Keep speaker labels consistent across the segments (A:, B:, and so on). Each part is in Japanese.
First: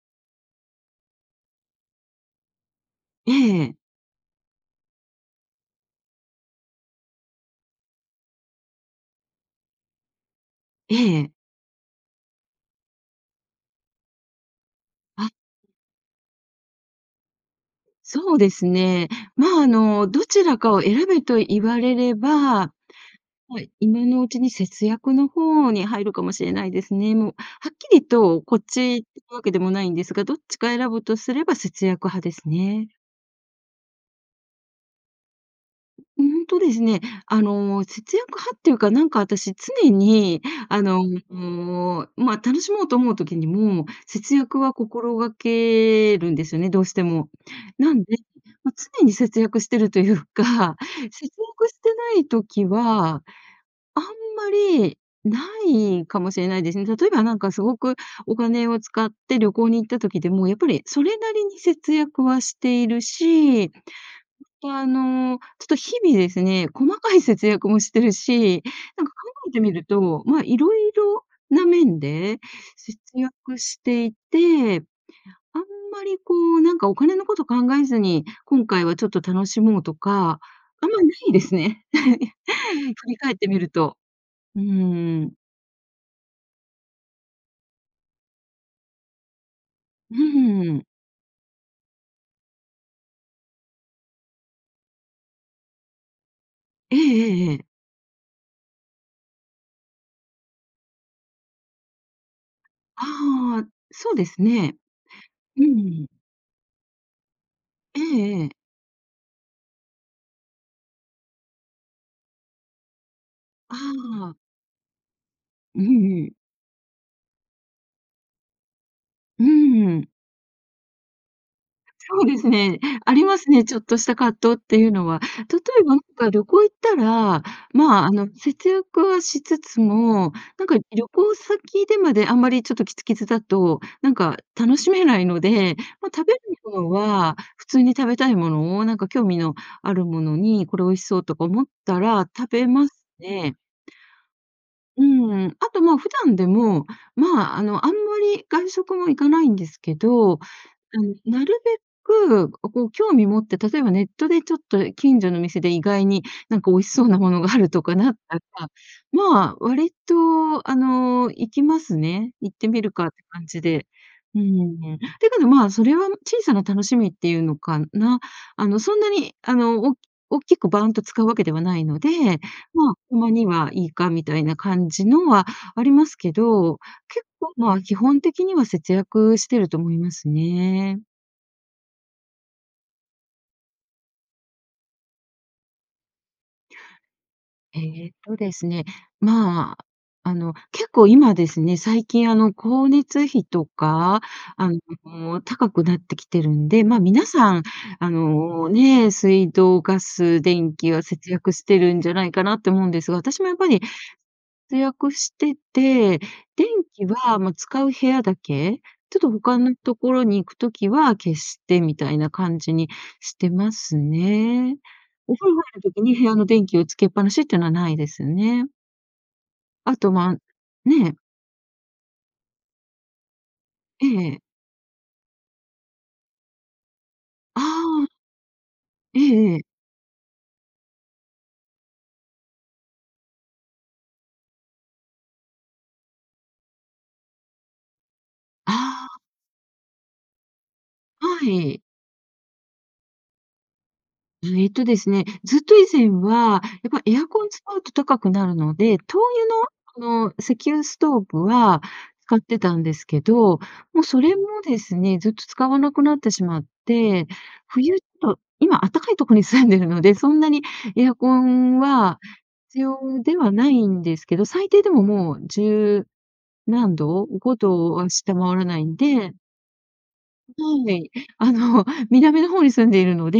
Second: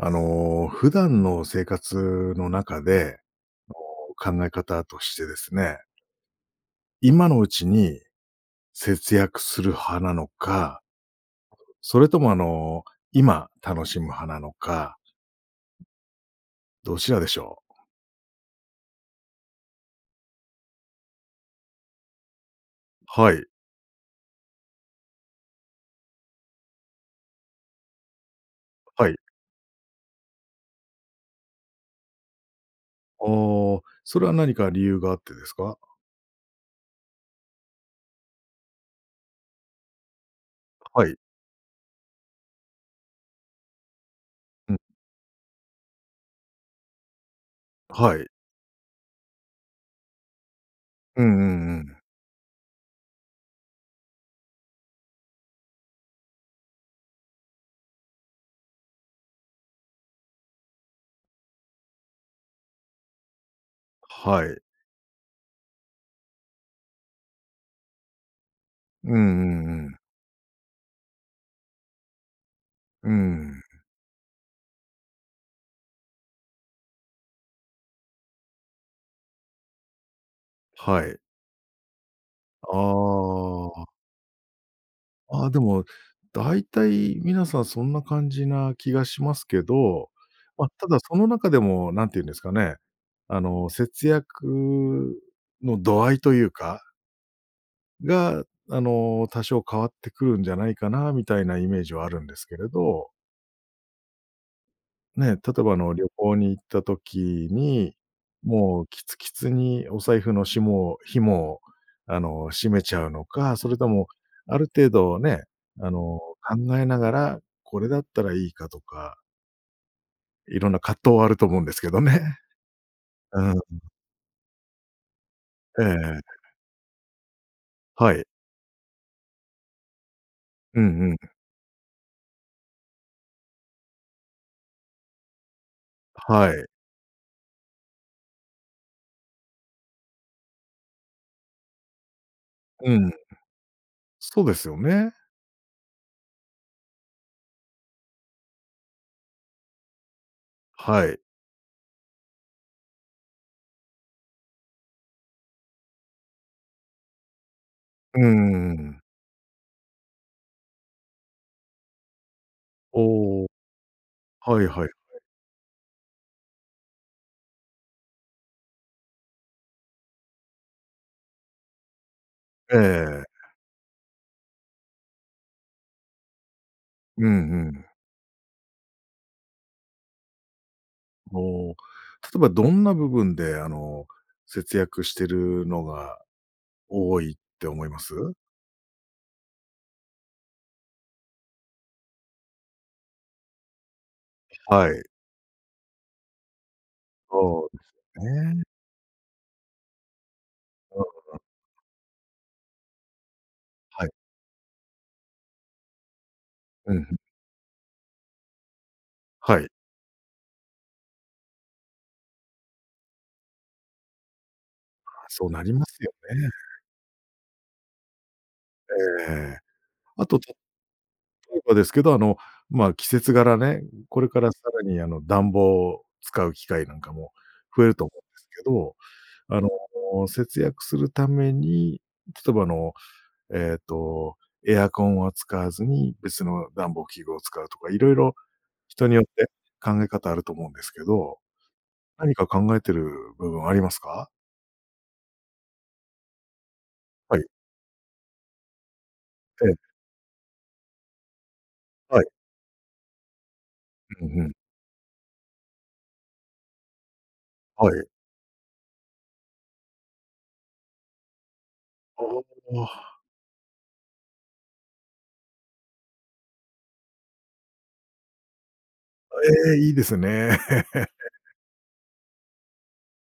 A: あの、普段の生活の中で、
B: ええ。
A: あの、考え方としてですね。今のうちに節約する派なのか
B: ええ。
A: それとも、あの、今楽しむ派なのか
B: あ。
A: どちらでしょう。
B: そうですね。ま、あの、どちらかを選べと言われれば、
A: はい。
B: はい、今のうちに節約の方に入るかもしれないですね。もう、はっきりとこっちって
A: はい。
B: わけでもないんですが、どっちか選ぶとすれば節約派ですね。
A: ああ、それは何か理由があってですか？
B: うんとですね、あの、節約派っていうか、なんか私、常に、あの、
A: はい。
B: ま、楽しもうと思う時にも、節約
A: う
B: は
A: ん。
B: 心掛けるんですよね、どうしても。なん
A: は
B: で、
A: い。
B: ま、常に節約していると言うか、
A: うん
B: 節
A: う
B: 約
A: んう
B: して
A: ん。
B: ない時は、あんまりないかもしれないですね。例えば、なんか凄くお金を使って旅行に行った時でも、やっぱりそれなりに節約はしているし、
A: はい。
B: ほんとあの、ちょっと日々ですね、細かい節約もしてるし、何
A: うん
B: か
A: う
B: 考えてみ
A: んう
B: る
A: ん。
B: と、ま、色々な面で節
A: う
B: 約
A: ん。
B: していて、あんまりこう、何かお金のこと考えずに、今回はちょっと楽しもうとか、あんま
A: は
B: 無
A: い。
B: いですね。
A: あ
B: 振り返ってみる
A: あ。
B: と。うーん。
A: ああ、でも、大体皆さんそんな感じな気がしますけど、
B: う
A: ま、
B: ん。
A: ただその中でも、何て言うんですかね、あの、節約の度合いというか。
B: ええええええ。
A: が、あの、多少変わってくるんじゃないかな、みたいなイメージはあるんですけれど。
B: ああ、そうですね。
A: ね、例
B: う
A: えばあの、旅
B: ん。
A: 行に行った時に、
B: ええええ。
A: もうキツキツにお財布のしも紐を、あの、閉めちゃうのか、それ
B: あ
A: とも、
B: あ。
A: ある程度ね、
B: うん
A: あの、
B: うん。
A: 考えながら、これだったらいいかとか
B: うん。
A: いろんな葛藤はあると思うんですけど
B: そうで
A: ね。
B: すね、ありま
A: うん
B: す
A: うん。
B: ね、ちょっとした葛藤っていうのは。例え
A: ええ
B: ば、あん
A: え
B: か
A: え。
B: 旅行行ったら、まあ、あ
A: はい。
B: の、節約はしつつも、なんか
A: うんう
B: 旅
A: んうん。
B: 行先でまであんまりちょっとキツキツだと、なんか楽しめないので、ま、食
A: あ、
B: べる
A: はい。
B: ものは、普通に食べたいものを、何か興味のあるものに、これ美味しそうとか思ったら、食べま
A: う
B: す
A: ん。
B: ね。
A: そうですよ
B: う
A: ね。
B: ん、あと、ま、普段でも、まあ、あの、あんまり外食も行かないんですけど、が
A: は
B: ん、
A: い。
B: なるべく、おこう興味持って、例えばネットでちょっと近所の店で、意外になんか美味しそうなものがあるとかなっ
A: う
B: たった、
A: ん、うーん。
B: まあ、割とあの、行きますね、行ってみるかって
A: おお。
B: 感じで。う
A: はい
B: ん。
A: はい。
B: だけど、ま、それはもう小さな楽しみっていうのかな。あの、そんなに、あの、おおっきくバーンと使うわけではないので、
A: ええ
B: ま、た
A: ええ。
B: まにはいいかみたいな感じのはありますけど、
A: う
B: 結
A: ん
B: 構、
A: う
B: ま、
A: ん。
B: 基本的には節約してると思いますね。
A: おお、例えばどんな部分で、あの、節約してるのが多いって思いま
B: えっ
A: す？
B: とですね、まあ、あの、結構今ですね、最近あの、光熱費とか、あ
A: はい。
B: の、高くなってきてるんで、まあ、皆さん、
A: そうで
B: あ
A: すね。
B: のね、水道、ガス、電気
A: う
B: は
A: ん、う
B: 節
A: うん。
B: 約してるんじゃないかなって思うんですが、私もやっぱり、
A: はい。
B: せ約してて、電
A: う
B: 気
A: ん、ふん。
B: はまあ、使う部屋だけ、ちょっと他
A: はい。
B: のところに行く時は、消してみたいな感じにしてますね。
A: ああ、
B: お
A: そ
B: 風
A: う
B: 呂入
A: なり
B: る
A: ま
B: 時
A: すよ
B: に部屋の
A: ね。
B: 電気をつけっぱなしっていうのはないですね。
A: ええ。
B: あと、
A: あ
B: ま
A: と
B: ん
A: 例
B: ね。
A: えばですけど、あの、まあ、季節柄ね、う
B: え
A: これ
B: ええ
A: か
B: え。
A: らさらにあの、暖房を使う機会なんかも、
B: あ
A: 増えると
B: あ。
A: 思うんですけど、
B: ええええええ。
A: あの、節約するために、例えばあの、えっと、エアコンは使わずに、別の暖房器具を使うとか、色々、
B: あ
A: 人に
B: あ。
A: よって考え方あると思うんですけど。
B: はい。
A: 何か考えてる部分ありますか？
B: うえっとですね、ずっと以前は、やっぱエア
A: はい。
B: コン使うと高くなるので、灯
A: ええ。
B: 油のあの、石油ストーブは
A: はい。
B: 買ってたんですけど、もうそ
A: うん、
B: れ
A: ふ
B: も
A: ん。
B: ですね、ずっと使わなくなってしまって、
A: は
B: 冬
A: い。
B: と今あったかいとこに住んでるので、そんなにエアコンは
A: あ
B: 必
A: あああ。
B: 要ではないんですけど、最低でももう十何度、5度は下回らないんで。
A: あ、ええ、いいです
B: うん、
A: ね。
B: とうめい、え、あの、南の方に住んでいるので、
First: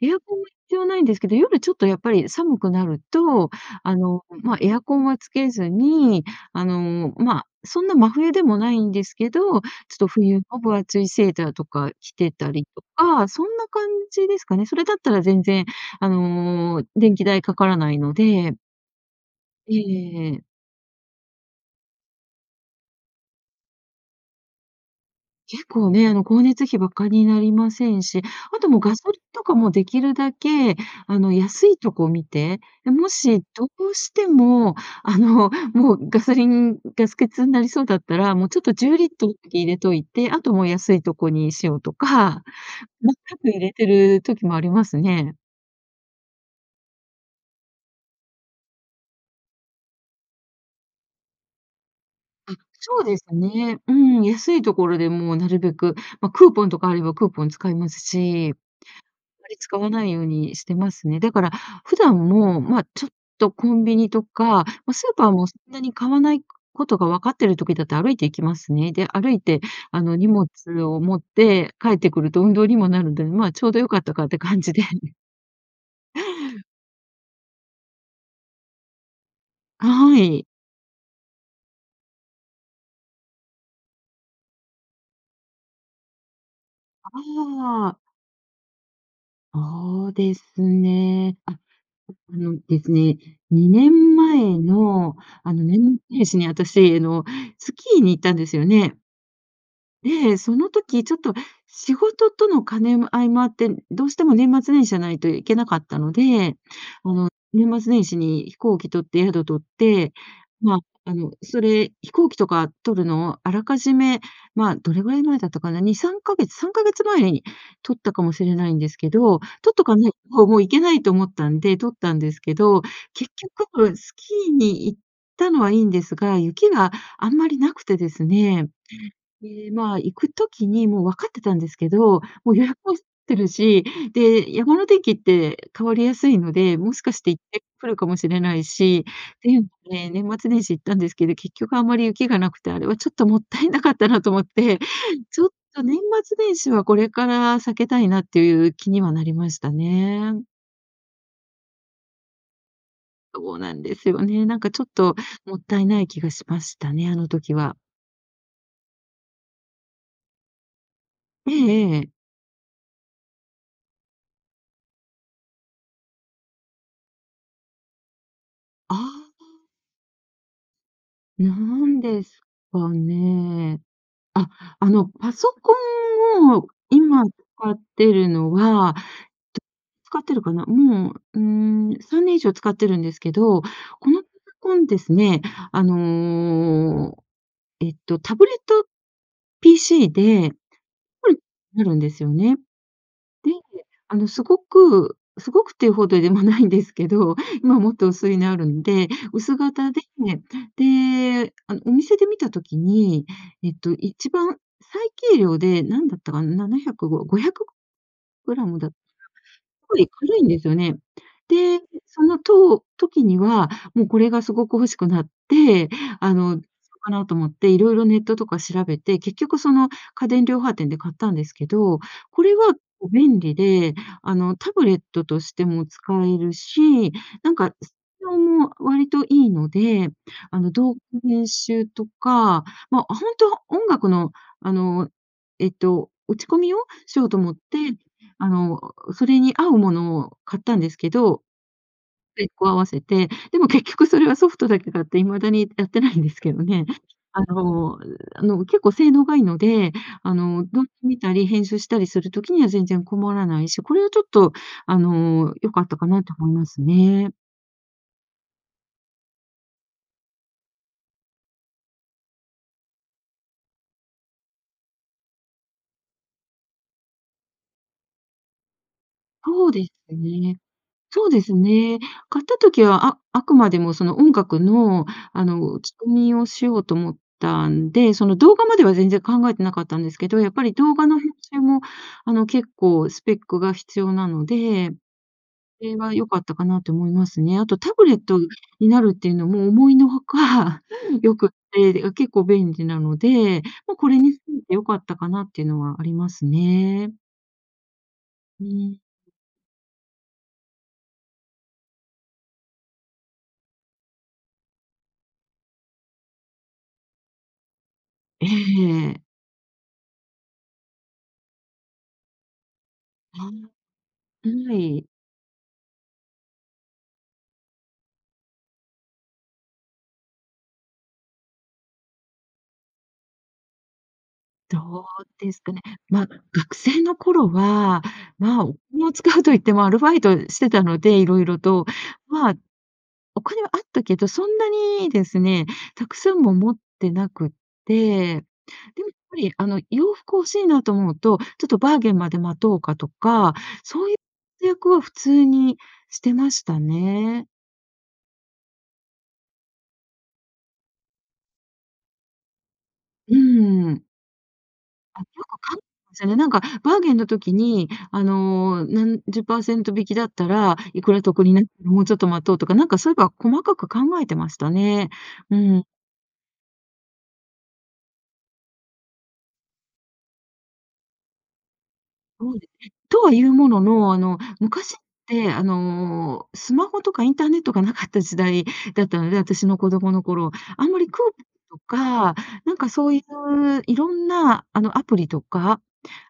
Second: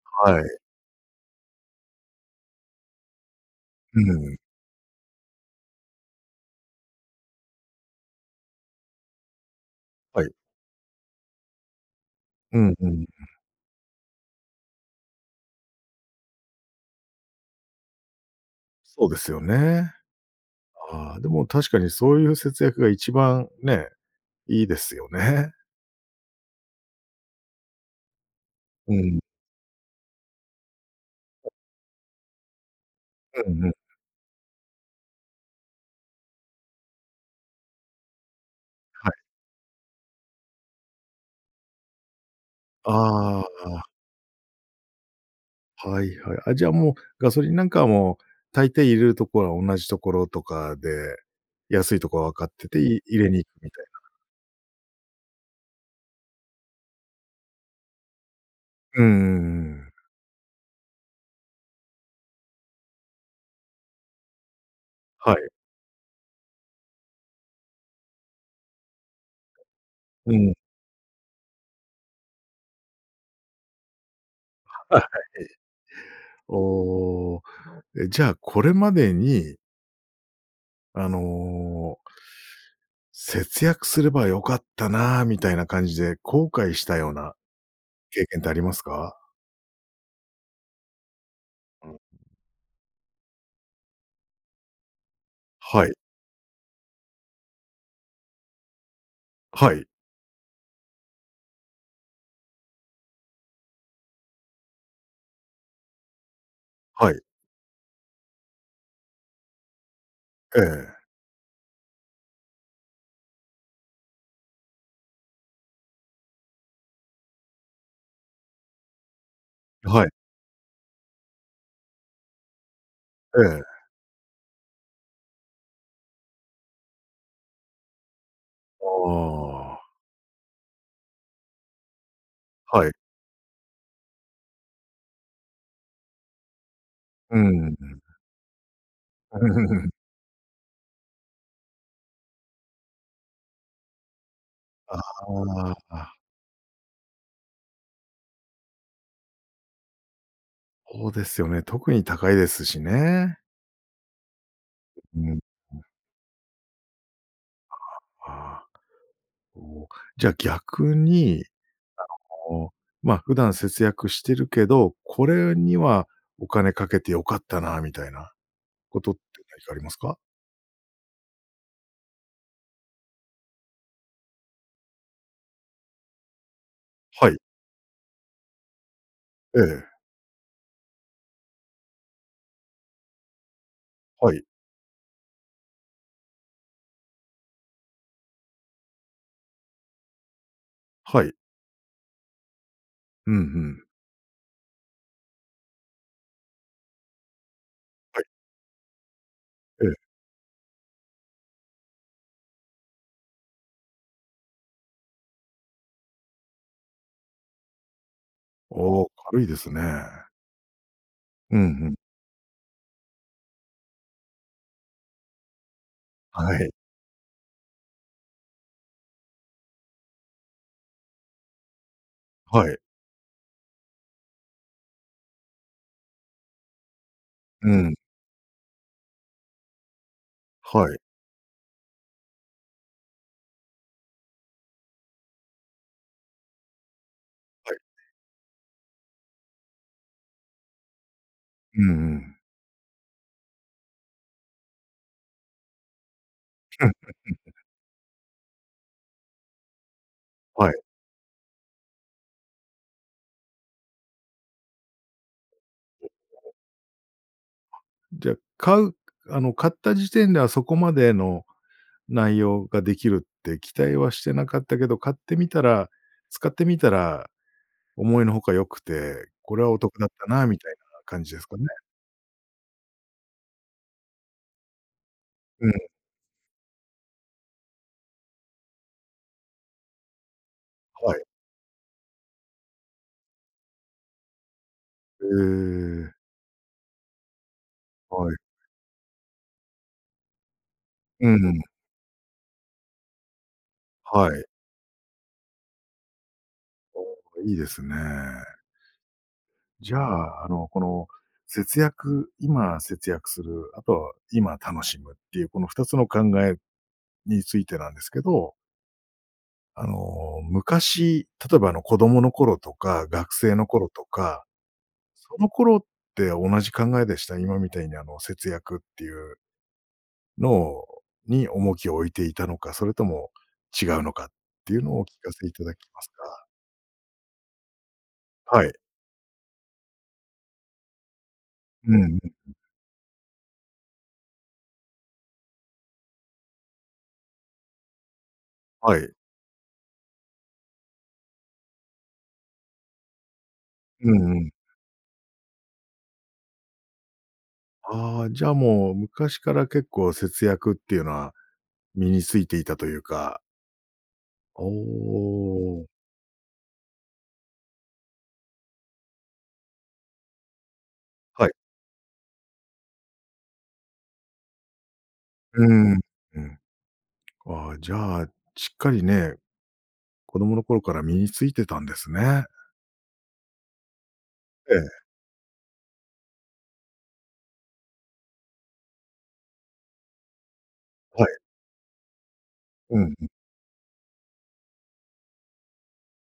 B: エアコ
A: は
B: ンは
A: い。
B: 必要ないんですけど、夜ちょっとやっぱり寒くなると、あ
A: う
B: の、
A: ん。
B: まあ、エアコンはつけずに、あの、まあ、そんな真冬でもないんですけど、ちょっと
A: はい。
B: 冬の分厚いセーターとか着てた
A: う
B: り
A: ん
B: と
A: うんうん。
B: か、そんな感じですかね。それだったら全然あの電気代かからないので。
A: そうですよ
B: えええ
A: ね。
B: えええ。
A: ああ、でも、確かに、そういう節約が一番、ね、いいですよね。
B: 結構ね、あの、光熱費、ばかになりませんし、あともう、
A: う
B: ガソリン
A: ん。
B: とかもできるだけ、あの、安いとこ見て、で、もし、
A: う
B: ど
A: んうん。
B: うしても、あの、もう、ガソリンガス欠になりそうだったら、もう、ちょっとじゅうリ
A: は
B: ッ
A: い。
B: トルだけ入れといて、あともう、安いとこにしようとか、細か
A: あ
B: く入れ
A: あ。
B: てる時もありますね。
A: はいはい、あ、じゃあ、もう、ガソリンなんか、もう、大抵入れるところは同じところとかで、安いとこは分かっ
B: あ、
A: てて、
B: そ
A: い
B: うで
A: 入
B: す
A: れに行くみ
B: ね。
A: たい
B: うー
A: な。
B: ん、安い所でもなるべく、まあ、クーポンとかあればクーポン使いますし、あ
A: うんうんう
B: んまり使
A: ん。
B: わないようにしてますね。だから、普段も、まあ、ちょっとコンビニとか、ま、スーパー
A: はい。
B: も、そんなに買わないことが分かってる時だと、歩いて行きますね。で、歩いて、あの、荷
A: う
B: 物
A: ん。
B: を持って帰ってくると運動にもなるんで、まあ、ちょうど良かったかって感じで。
A: はい。おお、え、じゃあこれまでに
B: はい。
A: あの。節約すれば良かったなみたいな感じで、後悔したよ
B: あ
A: うな
B: あ。
A: 経験ってありますか？
B: そうですね。あ
A: うん。
B: のですね、2年前のあの
A: はい。
B: 年末ですね、私あの、スキーに行ったんですよね。
A: はい。
B: で、その時ちょっと仕事との兼ね合いもあって、どうしても年末年始じゃないといけなかったので、
A: は
B: あ
A: い。
B: の、年末年始に飛行機取って、宿取って、
A: え
B: まあ、
A: え。
B: あの、それ、飛行機とか取るのをあらかじめまあ、どれぐらい前だったかな、2、3か月、3か月前に取ったかもしれないんですけど、取っとか
A: は
B: な
A: い。
B: いともういけないと思ったんで、取ったんですけど、結
A: ええ。
B: 局スキーに行ったのはいいんですが、雪があんまり無くてですね。
A: あ
B: で、
A: あ。
B: まあ、行く時にもう分かってたんですけど、もう予約
A: はい。
B: もしてるし、で、山の天気って変わりやすいので、もしかして
A: う
B: 行って降る
A: ん。
B: かもしれないし、
A: う、
B: で、
A: うん。
B: ええ、年末年始行ったんですけど、結局あまり雪が無くて、あれはちょっと勿体無かったなと思って、
A: あ
B: ちょっと年
A: あ。
B: 末年始はこれから避けたいなっていう気にはなりましたね。
A: そうですよね。特に高いですしね。
B: そうなんですよね。なんかちょっと
A: うん。
B: もったいない気がしましたね、あの時
A: あ
B: は。
A: あああ。おお、じゃあ逆に、
B: ええええ。
A: あの、まあ、普段節約してるけど、これにはお金かけて良かったなみたいな、
B: あ
A: ことって
B: あ。
A: 何かありますか？
B: 何ですかね。あ、あの、パソコンを今
A: はい。
B: 使ってるのは、
A: ええ。
B: 使ってるかな。うん。うーん、3年以上使ってるんですけど、このパ
A: はい。
B: ソコンですね、あの、えっと、タブレット PC で、
A: はい。
B: なるんですよね。
A: うん、
B: で、
A: ふん。
B: あの、すごくすごくっていうほどでもないんですけど、今もっと
A: はい。
B: 薄いのあるんで、薄
A: え
B: 型
A: え。
B: で、で、あの、お店で見た時に、えっと、一番最軽量で、何だったかな、705、500グラムだか
A: おお、軽いですね。
B: な。これ、軽いんですよね。
A: うんう
B: で、
A: ん。
B: そのとう時には、もうこれが凄く欲しくなって、あ
A: は
B: の、
A: い。
B: そかなと思って、色々ネットとか調べて、結局その家電量販店で買ったんですけど、これ
A: は
B: は、
A: い。
B: も、便利で、あの、タブレットとしても使えるし、なん
A: う
B: か、性
A: ん。
B: 能も割と良いので、あの、
A: は
B: 動
A: い。
B: 画編集とか、まあ、本当は音楽のあの、えっと、打ち込みをしようと思っ
A: は
B: て、
A: い。
B: あの、それに合うものを買ったんですけど。
A: うんうん。
B: スペックを合わせて、でも結局それはソフトだけ買って未だにやってないんですけどね。あ の、うあの、結構性能が良いので、あの、
A: はい。
B: 動画見たり編集したりする時には全然困らないし、これはちょっとあの、良かったかなと思 いますね。
A: で、買うあの、買った時点ではそこまでの内容ができるって期待はしてなかったけど、買ってみたら使ってみたら、思いのほか良くて、これ
B: そう
A: はお
B: です
A: 得だったなみ
B: ね
A: たいな感
B: そう
A: じ
B: で
A: です
B: す
A: かね。
B: ね。買った時は、ああくまでもその音楽のあ
A: う
B: の、
A: ん。
B: 打ち込みをしようと思ったんで、その動画までは全然考えてなかったんですけど、やっぱり動画
A: は
B: の
A: い。
B: 編集も、あの、結構スペックが必要なので。
A: え
B: それ
A: え。
B: は良かったかなって思いますね、あとタブレッ
A: は
B: ト
A: い。
B: になるっていうのも思いのほか、
A: う
B: 良
A: ん
B: く
A: う
B: っ
A: ん。
B: て、あ、結構便利なので。ま、これにつ
A: はい。
B: いて良かったかなっていうのはありますね。
A: いいですね。
B: うん。
A: じゃあ、あの、この節約今節約する、あとは、今楽しむっていう、この2つの考えについてなんですけ
B: え
A: ど。
B: え。
A: あの、昔、例えばあの、子供の頃とか、学
B: は
A: 生の頃とか。
B: あ。はい。
A: その頃って同じ考えでした、今みたいにあの、節約っていうのをに重きを置いていたのか、それとも違うのかってい
B: ど
A: うのを
B: う
A: お聞かせい
B: です
A: た
B: か
A: だけ
B: ね。
A: ます
B: まあ、
A: か。
B: 学生の頃は、ま
A: は
B: あ、
A: い。
B: お金を使うと言ってもアルバイトしてたので、いろいろと、
A: うんうん。
B: まあ。お金はあったけど、そんなにですね、たくさんも持ってなくって、で
A: は
B: も、
A: い。
B: やっぱりあの、洋服欲しいなと思うと、ちょっとバーゲンまで待とうかとか、そう
A: う
B: い
A: んうん。
B: 節約は普通にしてましたね。
A: ああ、じゃもう、昔から結構節約っていうのは、身についていたという
B: う
A: か。
B: ーん。
A: おお
B: あ、よくかん
A: おお。
B: ぜね、なんかバーゲンの時にあの、何10パーセント引きだったら、いくら得
A: はい。
B: になって、もうちょっと待とうとか、なんかそういえば細かく考えてましたね。う
A: うー
B: ん。
A: ん、うん。ああ、じゃ、しっかりね。子供の頃から身についてたんですね。
B: ん、とは言うものの、あの
A: ええ。
B: 昔ってあの、スマホとかインターネットが無かった時代だったので、私の子供の頃、あんまりク
A: はい。
B: ーポンとか、なんか
A: う
B: そ
A: ん。
B: ういう色んなあのアプリとか、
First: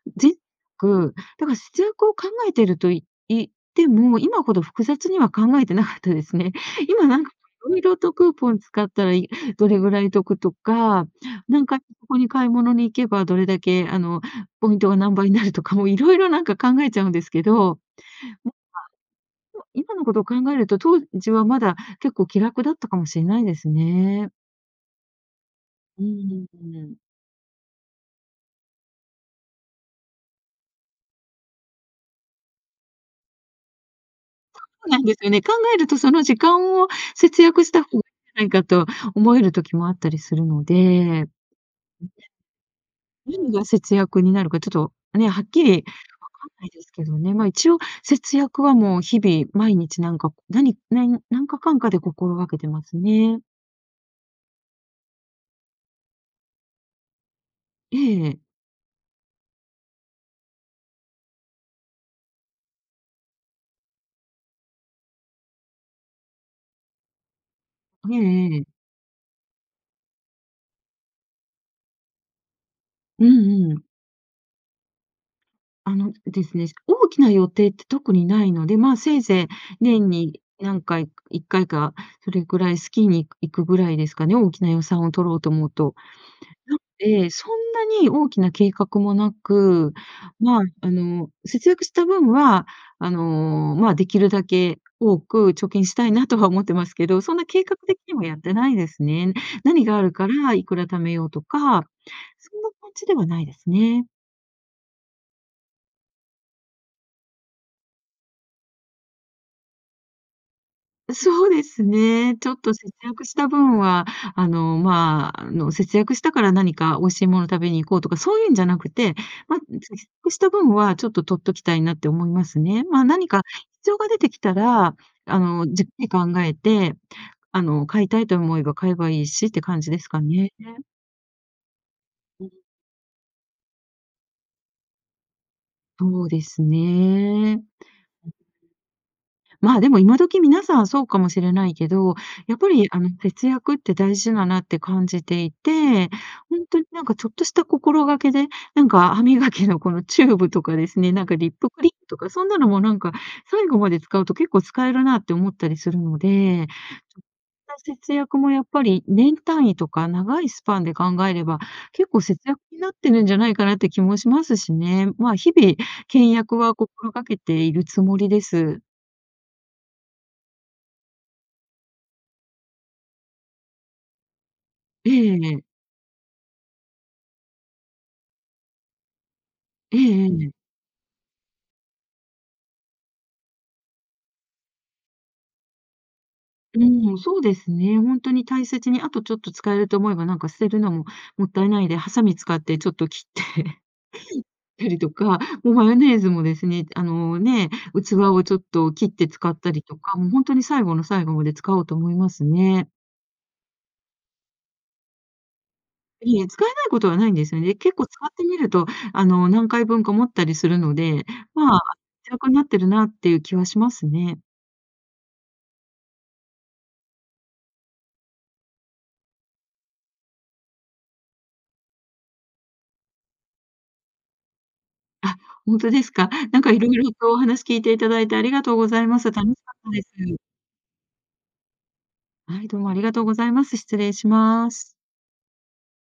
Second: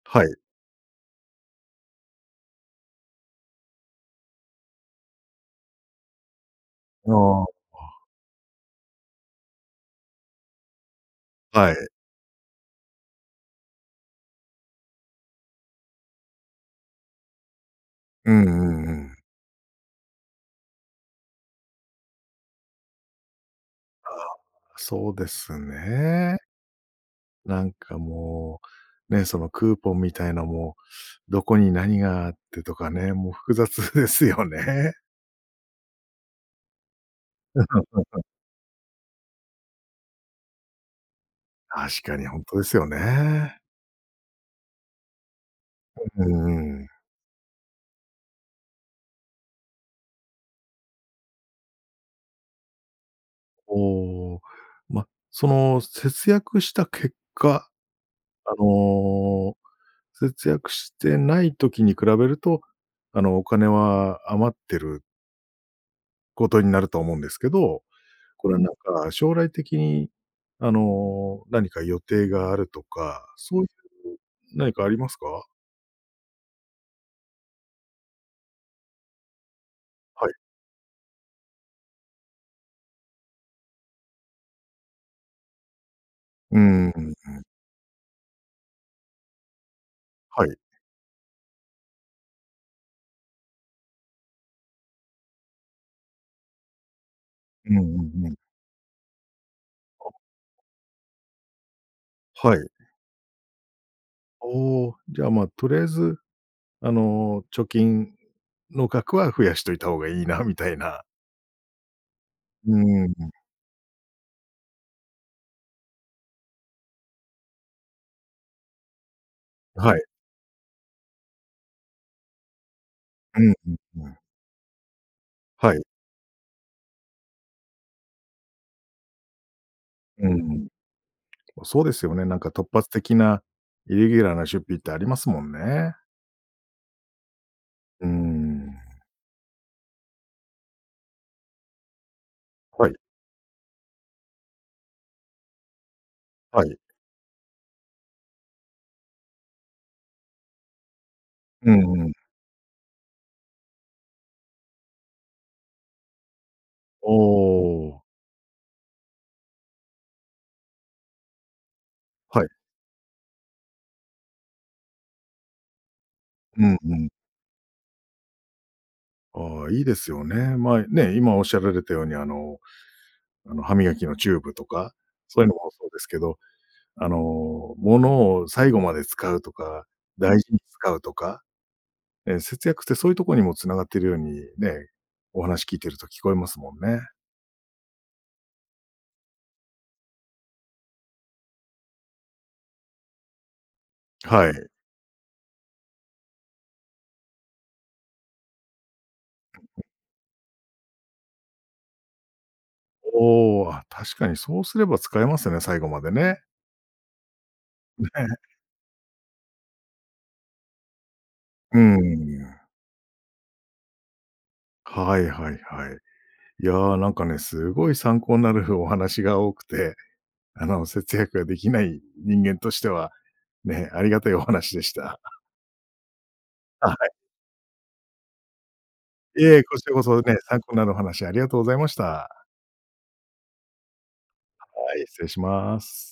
A: は
B: ぜん
A: い。
B: く、だから、普通こう考えていると言っても、今ほど複雑には考えてなかったですね。今
A: ああ、
B: なんか、
A: ま
B: 色々
A: あ。
B: とクーポン使ったら、いどれぐらい得とか、なん
A: はい。
B: かここに買い物に行けば、どれだけ、あの、ポイントが何倍になるとか、もう色々なんか考えちゃうんですけど。
A: うんうんうん。
B: もか今のことを考えると、当時はまだ結構、気楽だったかもしんないです
A: あ
B: ねえ。
A: あ、そうです
B: うー
A: ねえ。
B: ん。
A: なんかもう、ね、そのクーポンみたいなも、どこに何があってとかね、もう複雑ですよ
B: そう
A: ね。
B: なんですよね。考えると、その時間を節約した方がいい じゃないかと思える時もあったりするので。んで。
A: 確かに、ほんとですよね
B: 何
A: え。
B: が節約になるか、ちょっとね、はっきり分
A: お、ふ
B: かんないで
A: ん。
B: すけどね。まあ一応節約はもう日々毎日なんか、何何何かかんかで心がけてますね。
A: おお、ま、その節約した結果、
B: ええ。
A: あの、節約してない時に比べると、あの、お金は余ってることになると思うんですけど。
B: へ
A: これ
B: え、え
A: は
B: え。
A: なんか、将来的に、あの、何か予定があると
B: う
A: か、そ
B: ん
A: ういう
B: うん。
A: 何かありますか？
B: あのですね。大きな予定って特にないので、まあ、せいぜい年
A: はい。
B: に何回、1回か、それぐらいスキーに行く行くぐらいですかね、大きな予算を取ろうと思うと。
A: うー
B: なの
A: ん。うんう
B: で、
A: ん。
B: そんなに大きな計画もなく、
A: はい。
B: まあ、あの、節約した分は、あの、まあ、できるだけ多く貯金したいなとは思ってますけど、そんな計
A: うん
B: 画
A: う
B: 的には
A: んう
B: や
A: ん。
B: ってないですね。何がある
A: あ。
B: から、いくら貯めようとか、
A: は
B: そん
A: い。
B: な感じではないですね。
A: おお。じゃあ、ま、とりあえず、あの、貯金の額は増やしといた方がいいなみたいな。
B: そうですね。ちょっ
A: う
B: と
A: ー
B: 節
A: ん、う
B: 約
A: ん。
B: した分は、あの、まあ、あの、節約したから何か美味しいもの食べに行こうとか、そういうんじゃなくて。ま、うち
A: は
B: の
A: い。
B: せ-せした分はちょっと取っときたいなって思いますね。ま、何
A: う
B: か
A: ん
B: 必要
A: うん
B: が
A: う
B: 出
A: ん。
B: てきたら、あの、
A: はい。
B: じっくり考えて、あの、買いたいと思えば買えばいいしって感じですか
A: う
B: ね。
A: ん。そうですよね、なんか突発的なイレギュラーな出費ってありますもんね。
B: そうですね。
A: うーん。
B: まあ、でも、今時皆さんはそうかもしれないけど、やっぱり
A: はい。
B: あの、節約って大事だなって感じていて。ほ
A: は
B: んと
A: い。
B: になんかちょっとした心がけで、なんか歯磨きのこのチューブとかですね、なんかリップ
A: う
B: クリ
A: んうん。
B: とか、そんなのもなんか、最後まで使うと結構使えるなって思ったりするので。
A: お
B: そんな
A: お。
B: 節約もやっぱり、年単位とか長いスパンで考えれば、結構節
A: はい。
B: 約になってるんじゃないかなって気もしますしね。まあ、日々倹約
A: う
B: は
A: んうん。
B: 心掛けているつもりです。
A: ああ、いいですよね。ま、いね、今おっしゃられたようにあの、あの歯磨きのチューブとか、
B: ええ
A: そうい
B: え
A: うの
B: え。
A: もそうですけど、あの、物を最後まで使うとか、
B: えええ
A: 大
B: えええ。
A: 事に使うとか、ええ、節約ってそういうとこにも繋がっているように、ね、お話聞いてると聞こえますもんね。
B: うん、そうですね、本当に大切にあとちょっと使えると思えば、何か捨てるのも勿体無いで、ハサミ使ってちょっと切ってっ
A: はい。
B: たりとか、もうマヨネーズもですね、と、あの、ね、器をちょっと切って使ったりとか、もう本当に最後の最後まで使おうと思いますね。
A: おお、あ、確かにそうすれば使えますよね、最後まで
B: い
A: ね。
B: え、使えないことはないんですよね。結構使っ
A: ね。
B: てみると、あの、何回分か持ったりするので、
A: う
B: まあ、節
A: ー
B: 約に
A: ん。
B: なってるなっていう気はしますね。
A: はいはいはい。いや、なんかね、すごい参考んなるふお話が多くて、あの、節約ができない人間としては、ね、ありがたいお話でした。
B: あ、本当ですか。なんかい
A: あ、
B: ろ
A: は
B: い
A: い。
B: ろとお話聞いていただいてありがとうございます。
A: いい
B: 楽し
A: え、
B: か
A: こ
B: っ
A: ち
B: た
A: らこ
B: で
A: そね、
B: す。
A: 参考になるお話ありがとうございました。
B: はい、どうもありがとうございます。失礼します。
A: はい、失礼します。